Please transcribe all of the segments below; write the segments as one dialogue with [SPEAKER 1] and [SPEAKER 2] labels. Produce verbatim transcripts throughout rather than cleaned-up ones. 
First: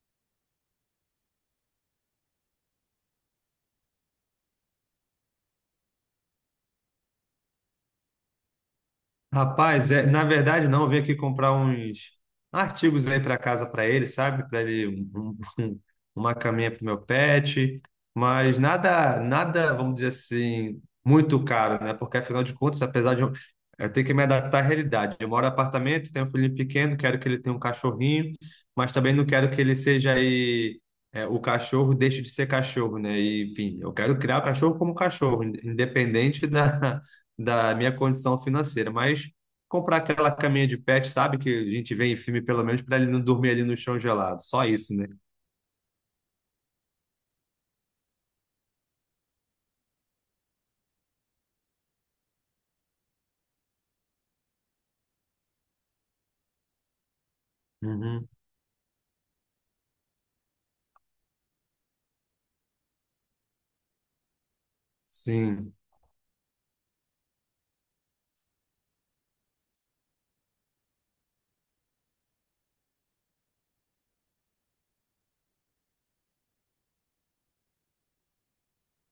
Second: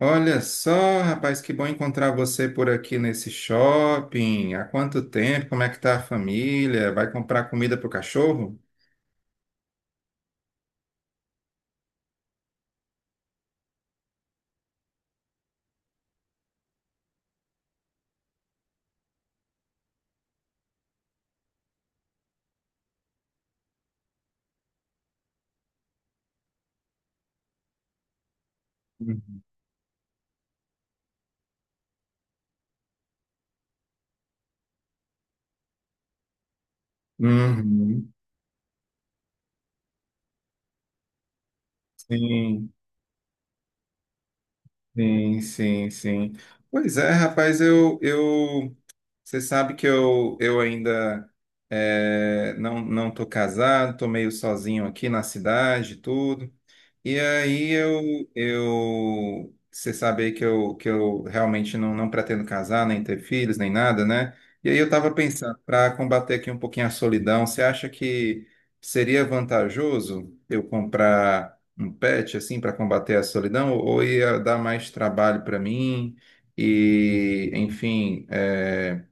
[SPEAKER 1] Olha só, rapaz, que bom encontrar você por aqui nesse shopping. Há quanto tempo? Como é que tá a família? Vai comprar comida pro cachorro?
[SPEAKER 2] Rapaz, é, na verdade não, eu vim aqui comprar uns artigos aí para casa para ele, sabe? Para ele um- um- um, uma caminha para o meu pet, mas nada, nada, vamos dizer assim, muito caro, né? Porque afinal de contas, apesar de eu, eu ter que me adaptar à realidade, eu moro em apartamento, tenho um filhinho pequeno, quero que ele tenha um cachorrinho, mas também não
[SPEAKER 1] Uhum.
[SPEAKER 2] quero que ele seja aí é, o cachorro deixe de ser cachorro, né? E, enfim, eu quero criar o cachorro como cachorro, independente da da minha
[SPEAKER 1] Uhum.
[SPEAKER 2] condição financeira, mas comprar aquela caminha de pet, sabe, que a gente vê em filme pelo
[SPEAKER 1] Sim,
[SPEAKER 2] menos para ele não dormir ali no chão gelado, só isso, né?
[SPEAKER 1] sim, sim, sim. Pois é, rapaz, eu, eu, você sabe que eu, eu ainda eh, não, não tô casado, tô meio sozinho aqui na cidade, e tudo. E aí eu,
[SPEAKER 2] Uhum.
[SPEAKER 1] eu, você sabe aí que eu, que eu realmente não, não pretendo casar, nem ter filhos, nem nada, né? E aí eu estava pensando,
[SPEAKER 2] Sim.
[SPEAKER 1] para combater aqui um pouquinho a solidão, você acha que seria vantajoso eu comprar um pet assim para combater a solidão, ou ou ia dar mais trabalho para mim? E, enfim, é,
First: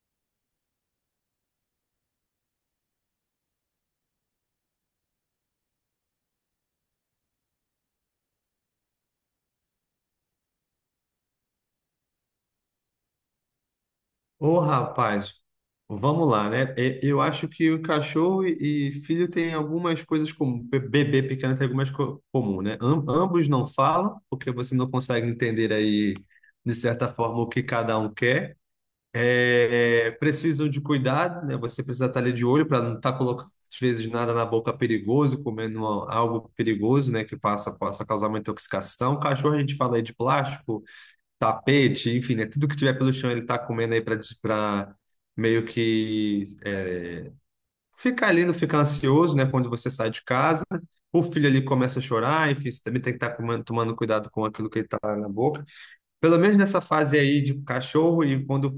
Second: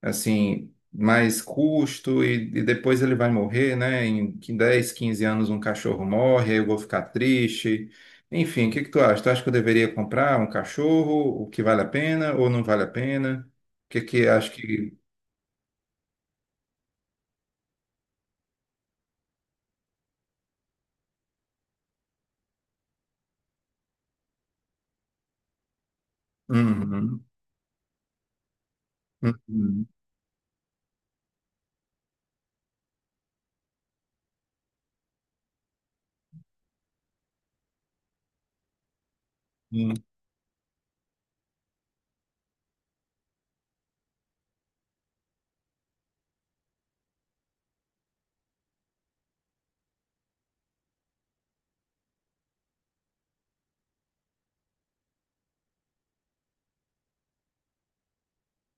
[SPEAKER 1] assim, mais custo e, e depois ele vai morrer, né? Em qui- dez quinze anos um cachorro morre, aí eu vou ficar triste. Enfim, o que que tu acha? Tu acha que eu deveria comprar um cachorro, o que vale a pena ou não vale a pena? O que que acho
[SPEAKER 2] Ô,
[SPEAKER 1] que...
[SPEAKER 2] rapaz, vamos lá, né? E- Eu acho que o cachorro e e filho têm algumas coisas comuns, bebê pequeno tem algumas co comuns, né? Am- ambos não falam, porque você não consegue entender aí, de certa
[SPEAKER 1] Uhum,
[SPEAKER 2] forma, o que cada um quer.
[SPEAKER 1] uhum,
[SPEAKER 2] É, é, precisam de cuidado, né? Você precisa estar ali de olho para não estar colocando, às vezes, nada na boca perigoso, comendo uma- algo perigoso, né? Que possa, possa causar uma intoxicação. Cachorro, a gente
[SPEAKER 1] uhum.
[SPEAKER 2] fala aí de plástico, tapete, enfim, né? Tudo que tiver pelo chão ele está comendo aí para meio que é, ficar ali, não ficar ansioso, né? Quando você sai de casa. O filho ali começa a chorar, enfim, você também tem que estar comendo- tomando cuidado com aquilo que ele está na boca. Pelo menos nessa fase aí de cachorro, e quando,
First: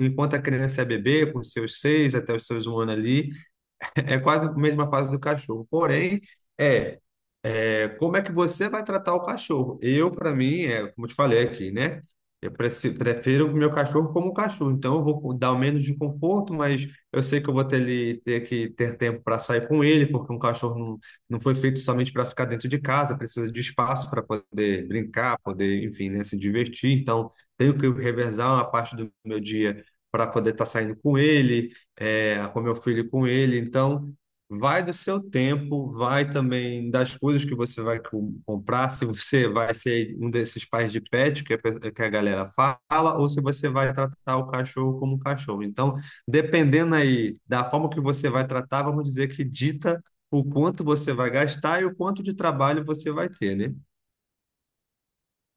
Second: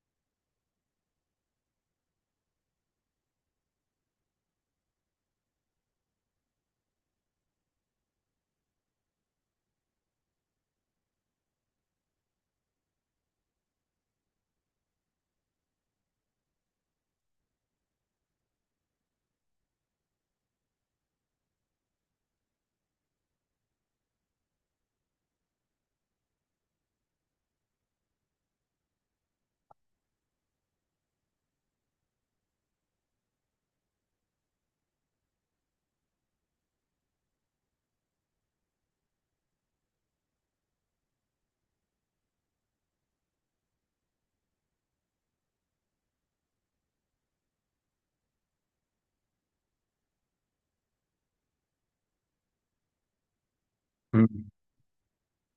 [SPEAKER 2] enquanto a criança é bebê, com seus seis até os seus um ano ali, é quase a mesma fase do cachorro. Porém, é, é, como é que você vai tratar o cachorro? Eu, para mim, é, como eu te falei aqui, né? Eu preci- prefiro o meu cachorro como um cachorro. Então, eu vou dar o menos de conforto, mas eu sei que eu vou ter, ele- ter que ter tempo para sair com ele, porque um cachorro não, não foi feito somente para ficar dentro de casa, precisa de espaço para poder brincar, poder, enfim, né, se divertir. Então, tenho que revezar uma parte do meu dia para poder estar saindo com ele, é, com meu filho e com ele. Então. Vai do seu tempo, vai também das coisas que você vai com- comprar, se você vai ser um desses pais de pet que a, pe- que a galera fala, ou se você vai tratar o cachorro como um cachorro. Então, dependendo aí da forma que você vai tratar, vamos dizer que dita o quanto você vai gastar e o quanto de trabalho você vai ter, né?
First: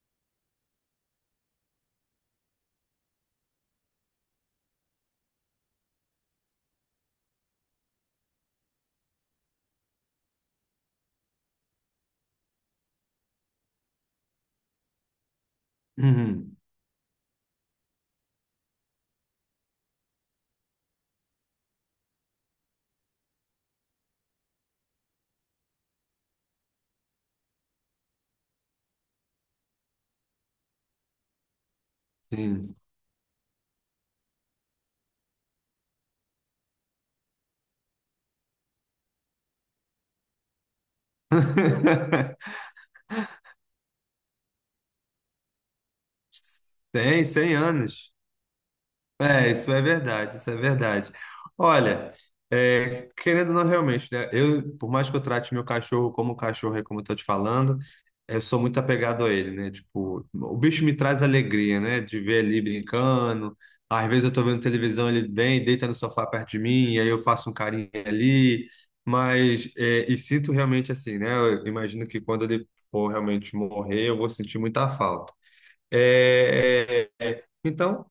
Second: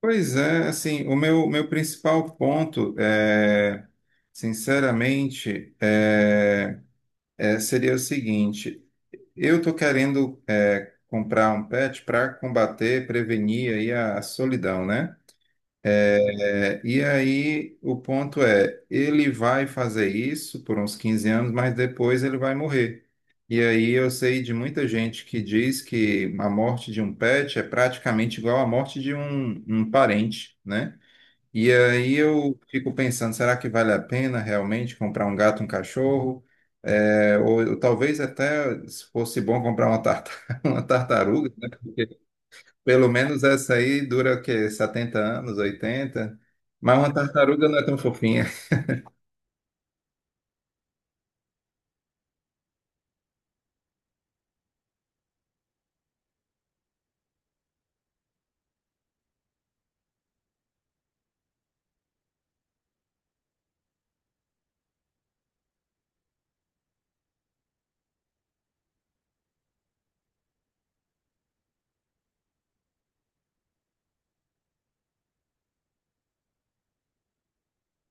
[SPEAKER 1] Pois é, assim, o meu, meu principal ponto é, sinceramente, é, é, seria o seguinte, eu tô querendo é, comprar um pet para combater, prevenir aí a, a solidão, né?
[SPEAKER 2] Uhum,
[SPEAKER 1] É, e aí o ponto é, ele vai fazer isso por uns quinze anos, mas depois ele vai morrer. E aí eu sei de muita gente que diz que a morte de um pet é praticamente igual à morte de um, um parente, né? E aí eu
[SPEAKER 2] sim.
[SPEAKER 1] fico pensando, será que vale a pena realmente comprar um gato, um cachorro? É, ou, ou talvez até se fosse bom comprar uma, tarta- uma tartaruga, né? Porque pelo menos essa aí dura o quê? setenta anos, oitenta. Mas uma
[SPEAKER 2] Tem cem
[SPEAKER 1] tartaruga não é tão
[SPEAKER 2] anos.
[SPEAKER 1] fofinha.
[SPEAKER 2] É, isso é verdade, isso é verdade. Olha, é, querendo ou não realmente, né? Eu, por mais que eu trate meu cachorro como cachorro, é como eu tô te falando, eu sou muito apegado a ele, né? Tipo, o bicho me traz alegria, né? De ver ele brincando. Às vezes eu tô vendo televisão, ele vem, deita no sofá perto de mim, e aí eu faço um carinho ali. Mas, é, e sinto realmente assim, né? Eu imagino que quando ele for realmente morrer, eu vou sentir muita falta. É, é, é. Então.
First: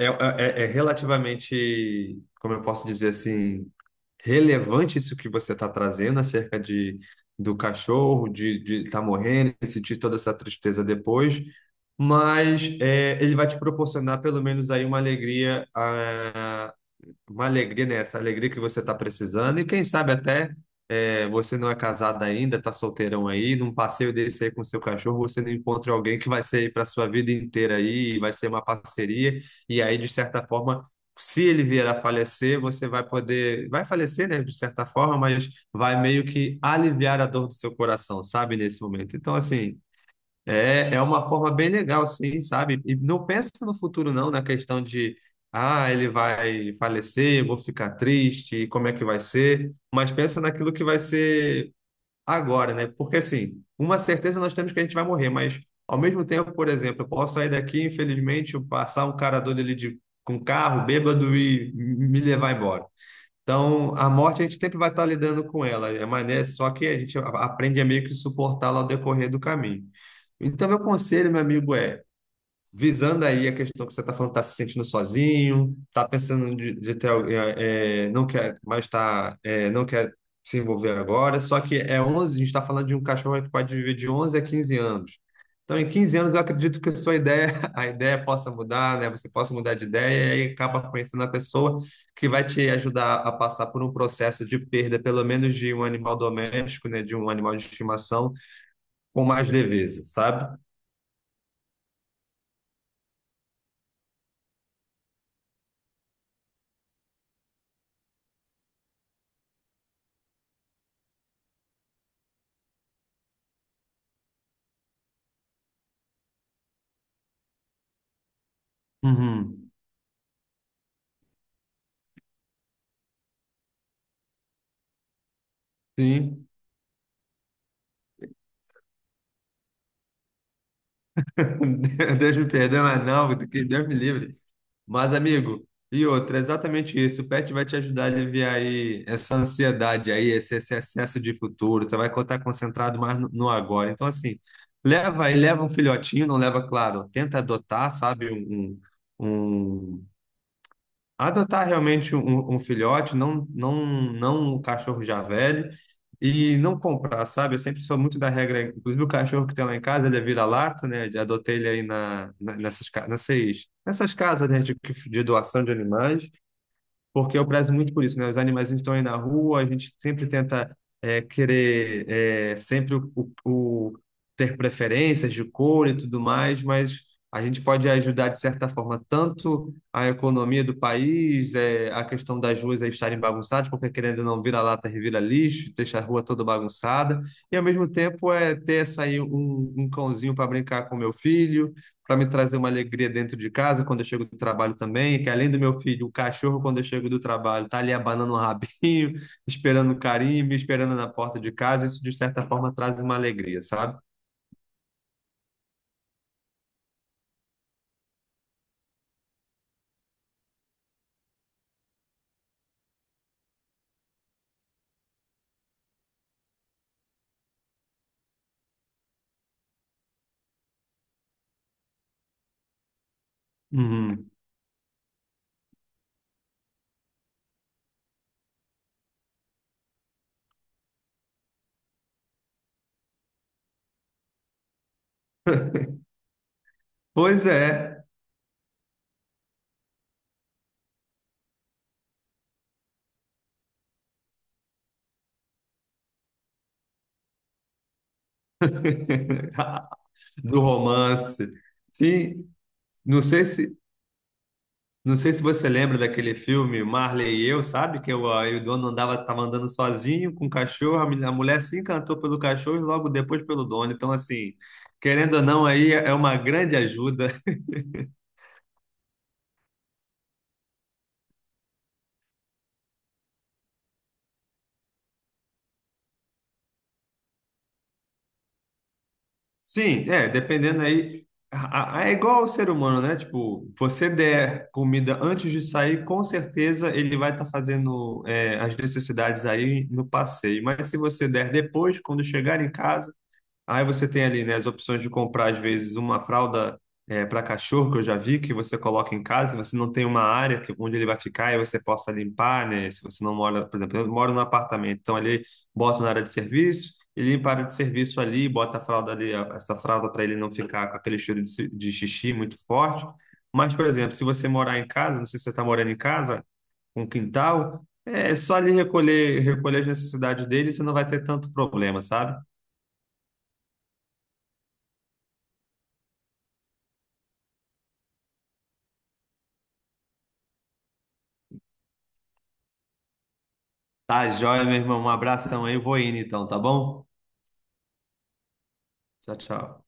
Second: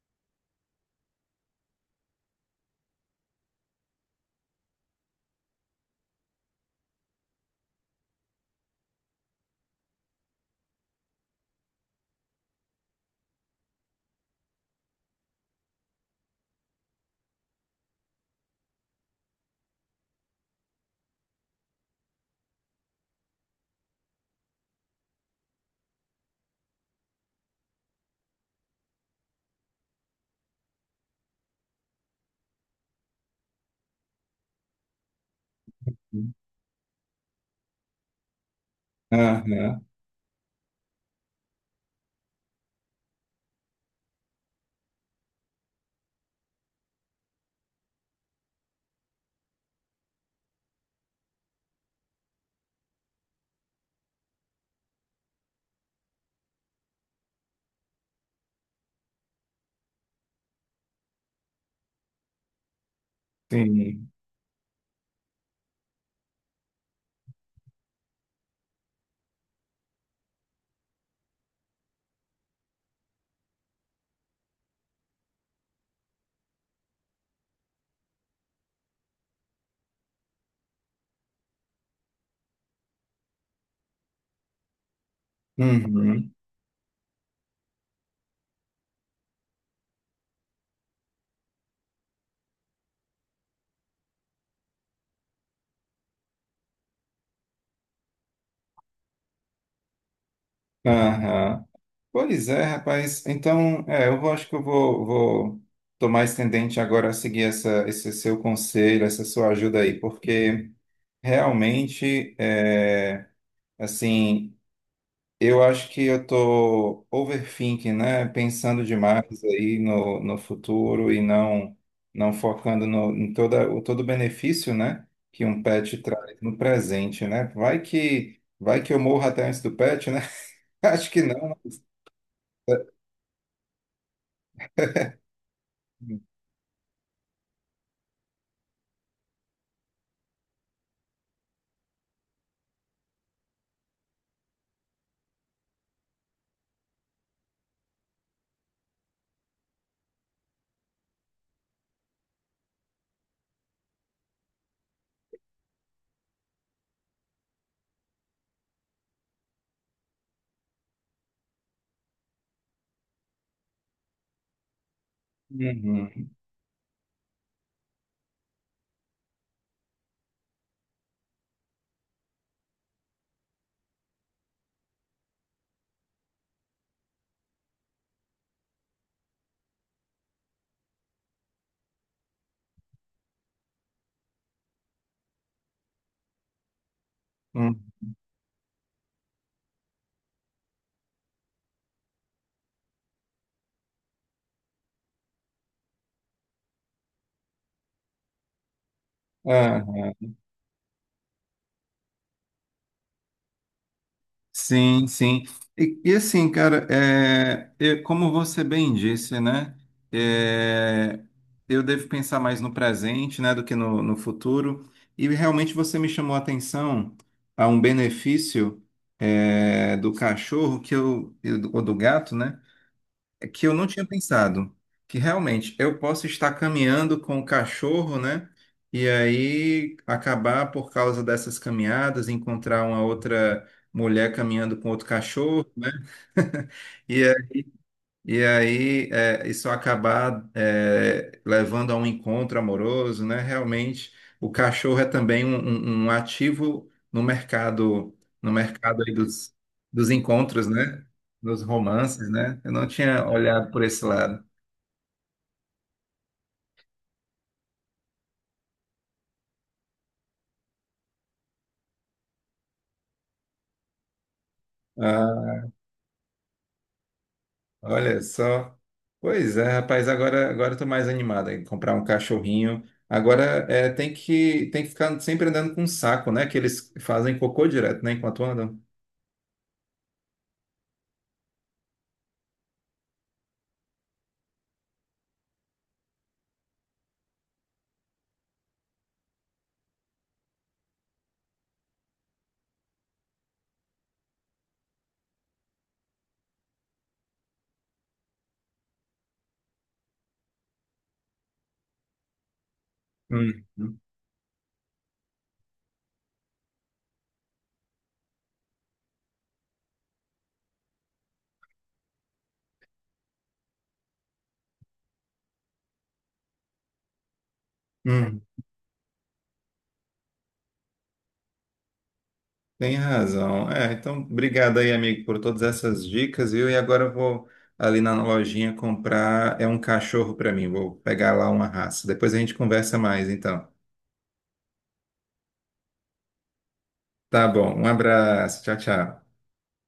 [SPEAKER 2] É, é, é é relativamente, como eu posso dizer assim, relevante isso que você está trazendo acerca de, do cachorro, de estar morrendo, e sentir toda essa tristeza depois, mas é, ele vai te proporcionar pelo menos aí uma alegria ah, uma alegria, né? Essa alegria que você está precisando. E quem sabe até é, você não é casado ainda, está solteirão aí, num passeio desse aí com seu cachorro, você não encontra alguém que vai ser aí para sua vida inteira aí, e vai ser uma parceria. E aí, de certa forma, se ele vier a falecer, você vai poder, vai falecer, né? De certa forma, mas vai meio que aliviar a dor do seu coração, sabe? Nesse momento. Então, assim.
[SPEAKER 1] Aham,
[SPEAKER 2] É, é uma forma bem legal, assim, sabe? E não pensa no futuro, não, na questão de, ah, ele vai falecer, eu vou ficar triste, como é que vai ser? Mas pensa naquilo que vai ser agora, né? Porque, assim, uma certeza nós temos que a gente vai morrer, mas, ao mesmo tempo, por exemplo, eu posso sair daqui, infelizmente, eu passar um cara doido ali de, com carro, bêbado e me levar embora. Então, a
[SPEAKER 1] sim.
[SPEAKER 2] morte a gente sempre vai estar lidando com ela, é mais, né? Só que a gente a- aprende a meio que suportá-la ao decorrer do caminho. Então, meu conselho, meu amigo, é visando aí a questão que você está falando, está se sentindo sozinho, está pensando de, de ter alguém, é, é, não quer mais tá, é, não quer se envolver agora, só que é onze, a gente está falando de um cachorro que pode viver de onze a quinze anos. Então, em quinze
[SPEAKER 1] Uhum,
[SPEAKER 2] anos, eu acredito que a sua ideia, a ideia possa mudar, né? Você possa mudar de ideia e acaba conhecendo a pessoa que vai te ajudar a passar por um processo de perda, pelo menos de um animal doméstico, né? De um animal de estimação, com mais leveza, sabe?
[SPEAKER 1] aham. Pois é, rapaz. Então, é, eu vou- acho que eu vou, vou tomar esse tendente agora a seguir essa, esse seu conselho, essa sua ajuda aí, porque. Realmente, é, assim, eu acho que eu tô overthinking, né? Pensando demais
[SPEAKER 2] Uhum.
[SPEAKER 1] aí no, no futuro e não não focando no, em toda, o todo o benefício, né? Que um pet traz
[SPEAKER 2] Sim.
[SPEAKER 1] no presente, né? Vai que vai que eu morro até antes do pet, né? Acho que não. Mas,
[SPEAKER 2] Deus me perdoe,
[SPEAKER 1] é,
[SPEAKER 2] mas não, que Deus me livre. Mas, amigo, e
[SPEAKER 1] hum.
[SPEAKER 2] outra, é exatamente isso. O pet vai te ajudar a aliviar aí essa ansiedade aí, esse, esse excesso de futuro. Você vai estar concentrado mais no, no agora. Então, assim, leva aí, leva um filhotinho, não leva, claro, tenta adotar, sabe, um, um, Adotar realmente um, um filhote, não, não, não um cachorro já velho, e não comprar, sabe? Eu sempre sou muito da regra, inclusive o cachorro que tem lá em casa, ele é vira-lata, né? Eu adotei ele aí na, na- nessas, ca- nessas, nessas casas, né, de, que- de doação de animais
[SPEAKER 1] Uhum,
[SPEAKER 2] porque eu prezo muito por isso, né? Os animais estão aí na rua, a gente sempre tenta é, querer é, sempre o, o- o- ter preferências de cor e tudo mais, mas a gente pode ajudar de certa forma tanto a economia do país, é, a questão das ruas aí estarem bagunçadas, porque querendo ou não vira lata, revira lixo, deixa a rua toda bagunçada, e ao
[SPEAKER 1] uhum.
[SPEAKER 2] mesmo tempo é ter essa aí um, um cãozinho para brincar com meu filho para me trazer uma alegria dentro de casa quando eu chego do trabalho também, que além do meu filho, o cachorro, quando eu chego do trabalho, tá ali abanando o rabinho, esperando o
[SPEAKER 1] Aham.
[SPEAKER 2] carinho, me esperando na porta de casa, isso de certa forma traz uma alegria, sabe?
[SPEAKER 1] Sim, sim. E, e assim, cara, é, eu- como você bem disse, né? É, eu devo pensar mais no presente, né, do que no, no futuro. E realmente você me chamou a atenção a um benefício, é, do cachorro que eu, e do- ou do gato, né? É que eu não tinha
[SPEAKER 2] Uhum.
[SPEAKER 1] pensado, que realmente eu posso estar caminhando com o cachorro, né? E aí acabar por causa dessas caminhadas, encontrar uma outra mulher caminhando com outro cachorro, né? E
[SPEAKER 2] Pois é,
[SPEAKER 1] e aí, é, isso acabar, é, levando a um encontro amoroso, né? Realmente, o cachorro é também um, um- um ativo no mercado, no mercado, aí dos, dos
[SPEAKER 2] do
[SPEAKER 1] encontros, né?
[SPEAKER 2] romance.
[SPEAKER 1] Dos romances,
[SPEAKER 2] Sim,
[SPEAKER 1] né? Eu não
[SPEAKER 2] não
[SPEAKER 1] tinha
[SPEAKER 2] sei
[SPEAKER 1] olhado
[SPEAKER 2] se
[SPEAKER 1] por esse lado.
[SPEAKER 2] não sei se você lembra daquele filme Marley e Eu, sabe? Que o, aí o dono andava, tava andando sozinho com o cachorro, a mul- a mulher se encantou pelo cachorro e logo depois pelo dono. Então, assim, querendo ou não,
[SPEAKER 1] Ah,
[SPEAKER 2] aí é é uma grande ajuda.
[SPEAKER 1] olha só. Pois é, rapaz, agora, agora eu tô mais animado em comprar um cachorrinho. Agora é, tem que, tem que ficar sempre andando com um saco, né? Que eles fazem cocô direto, né? Enquanto andam.
[SPEAKER 2] Sim, é, dependendo aí. a- a- É igual ao ser humano, né? Tipo, você der comida antes de sair, com certeza ele vai estar fazendo é, as necessidades aí no passeio. Mas se você der depois, quando chegar em casa, aí você tem ali, né, as opções de comprar, às vezes, uma fralda para cachorro, que eu já vi, que você coloca em casa, você não tem uma área que- onde ele vai ficar e você possa limpar, né? Se você não
[SPEAKER 1] Hum.
[SPEAKER 2] mora, por exemplo, eu moro num apartamento, então ali boto na área de serviço, e limpa a área de serviço ali, bota a fralda ali, a- essa fralda para ele não ficar com aquele cheiro de, ci- de xixi muito forte. Mas, por exemplo, se você morar em casa, não sei se você está morando em casa, com quintal, é
[SPEAKER 1] Hum.
[SPEAKER 2] só ali recolher, recolher as necessidades dele, você não vai ter tanto problema, sabe?
[SPEAKER 1] Tem razão. É, então, obrigado aí, amigo, por todas essas dicas, viu? E agora eu vou ali na lojinha comprar, é um cachorro para mim, vou pegar lá uma raça. Depois a gente conversa mais, então.
[SPEAKER 2] Tá joia, meu irmão. Um abração aí. Vou indo então, tá bom?
[SPEAKER 1] Tá bom, um abraço, tchau, tchau.
[SPEAKER 2] Tchau, tchau.